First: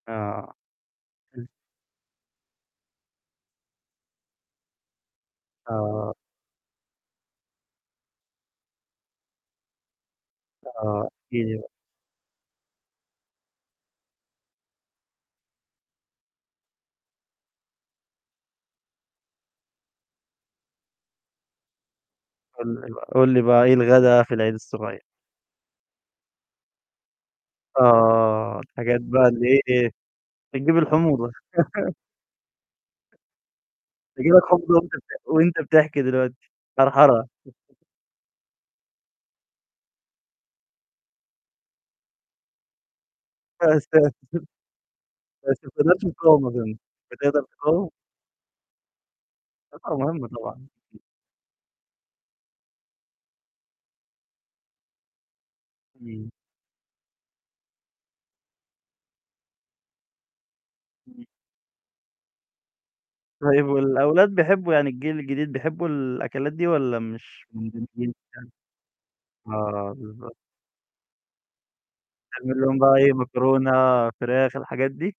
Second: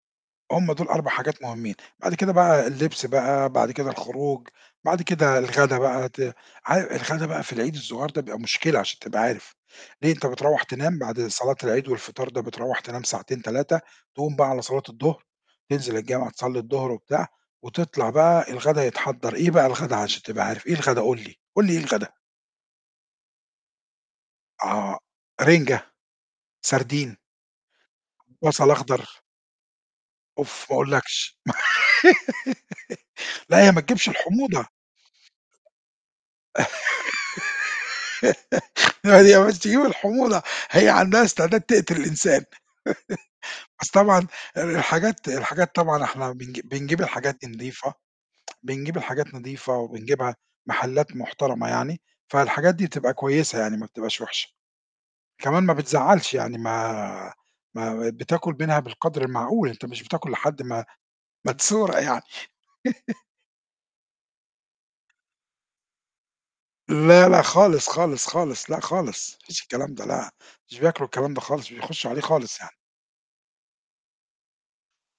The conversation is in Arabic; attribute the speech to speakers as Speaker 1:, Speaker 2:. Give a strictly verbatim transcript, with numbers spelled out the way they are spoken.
Speaker 1: آه.
Speaker 2: هُم دُول أربع حاجات مُهمّين، بعد كده بقى اللبس بقى، بعد كده الخروج، بعد كده الغدا بقى
Speaker 1: آه.
Speaker 2: ت عا الغدا بقى في العيد الصغيّر ده بيبقى مشكلة عشان تبقى عارف، ليه؟ أنت بترَوّح تنام
Speaker 1: آه.
Speaker 2: بعد
Speaker 1: احكِ لي
Speaker 2: صلاة
Speaker 1: بقى.
Speaker 2: العيد والفطار ده، بترَوّح تنام ساعتين، تلاتة، تقوم بقى على صلاة الضهر، تنزل الجامع تصلّي الضهر وبتاع، وتطلع بقى الغدا يتحضّر، إيه بقى الغدا عشان تبقى عارف، إيه الغدا، قُل لي، قُل لي إيه الغدا؟
Speaker 1: قُل لي بقى قُل لي بقى إيه الغدا في العيد
Speaker 2: آه،
Speaker 1: الصغيّر.
Speaker 2: رِنجة، سردين.
Speaker 1: آه.
Speaker 2: بصل
Speaker 1: الحاجات
Speaker 2: أخضر.
Speaker 1: بقى اللي هي إيه،
Speaker 2: أوف ما
Speaker 1: بتجيب الحموضة.
Speaker 2: أقولَّكش، لأ، هي ما تجيبش
Speaker 1: تيجي لك حموضة
Speaker 2: الحموضة.
Speaker 1: وأنت بتح وأنت بتحكي دلوقتي، حرحرة.
Speaker 2: لا دي مش تجيب الحموضة، هي عندها استعداد تقتل الإنسان،
Speaker 1: يا
Speaker 2: بس
Speaker 1: ساتر!
Speaker 2: طبعًا الحاجات
Speaker 1: بس ما
Speaker 2: الحاجات طبعًا
Speaker 1: تقدرش
Speaker 2: إحنا
Speaker 1: تقاوم
Speaker 2: بنج
Speaker 1: أظن،
Speaker 2: بنجيب الحاجات
Speaker 1: بتقدر
Speaker 2: دي
Speaker 1: تقاوم؟
Speaker 2: نضيفة، بنجيب الحاجات نضيفة
Speaker 1: طبعًا مهمة
Speaker 2: وبنجيبها
Speaker 1: طبعًا.
Speaker 2: محلات محترمة يعني، فالحاجات دي بتبقى كويسة يعني ما بتبقاش وِحشة، كمان ما
Speaker 1: إمم.
Speaker 2: بتزعّلش يعني ما ما ب بتاكل منها بالقدر المعقول، أنت مش بتاكل لحد ما
Speaker 1: إمم.
Speaker 2: ما تسورق يعني
Speaker 1: طيب والأولاد بيحبوا يعني الجيل الجديد بيحبوا الأكلات دي والّا
Speaker 2: لا، لا
Speaker 1: مش
Speaker 2: خالص،
Speaker 1: مندمجين
Speaker 2: خالص، خالص. لأ، خالص، ما
Speaker 1: فيها؟
Speaker 2: فيش الكلام
Speaker 1: آه،
Speaker 2: ده لا،
Speaker 1: بالضبط.
Speaker 2: مش بياكلوا الكلام ده خالص، مش بيخُشُّوا عليه خالص
Speaker 1: تعمل
Speaker 2: يعني.
Speaker 1: لهم بقى إيه، مكرونة، فراخ، الحاجات دي؟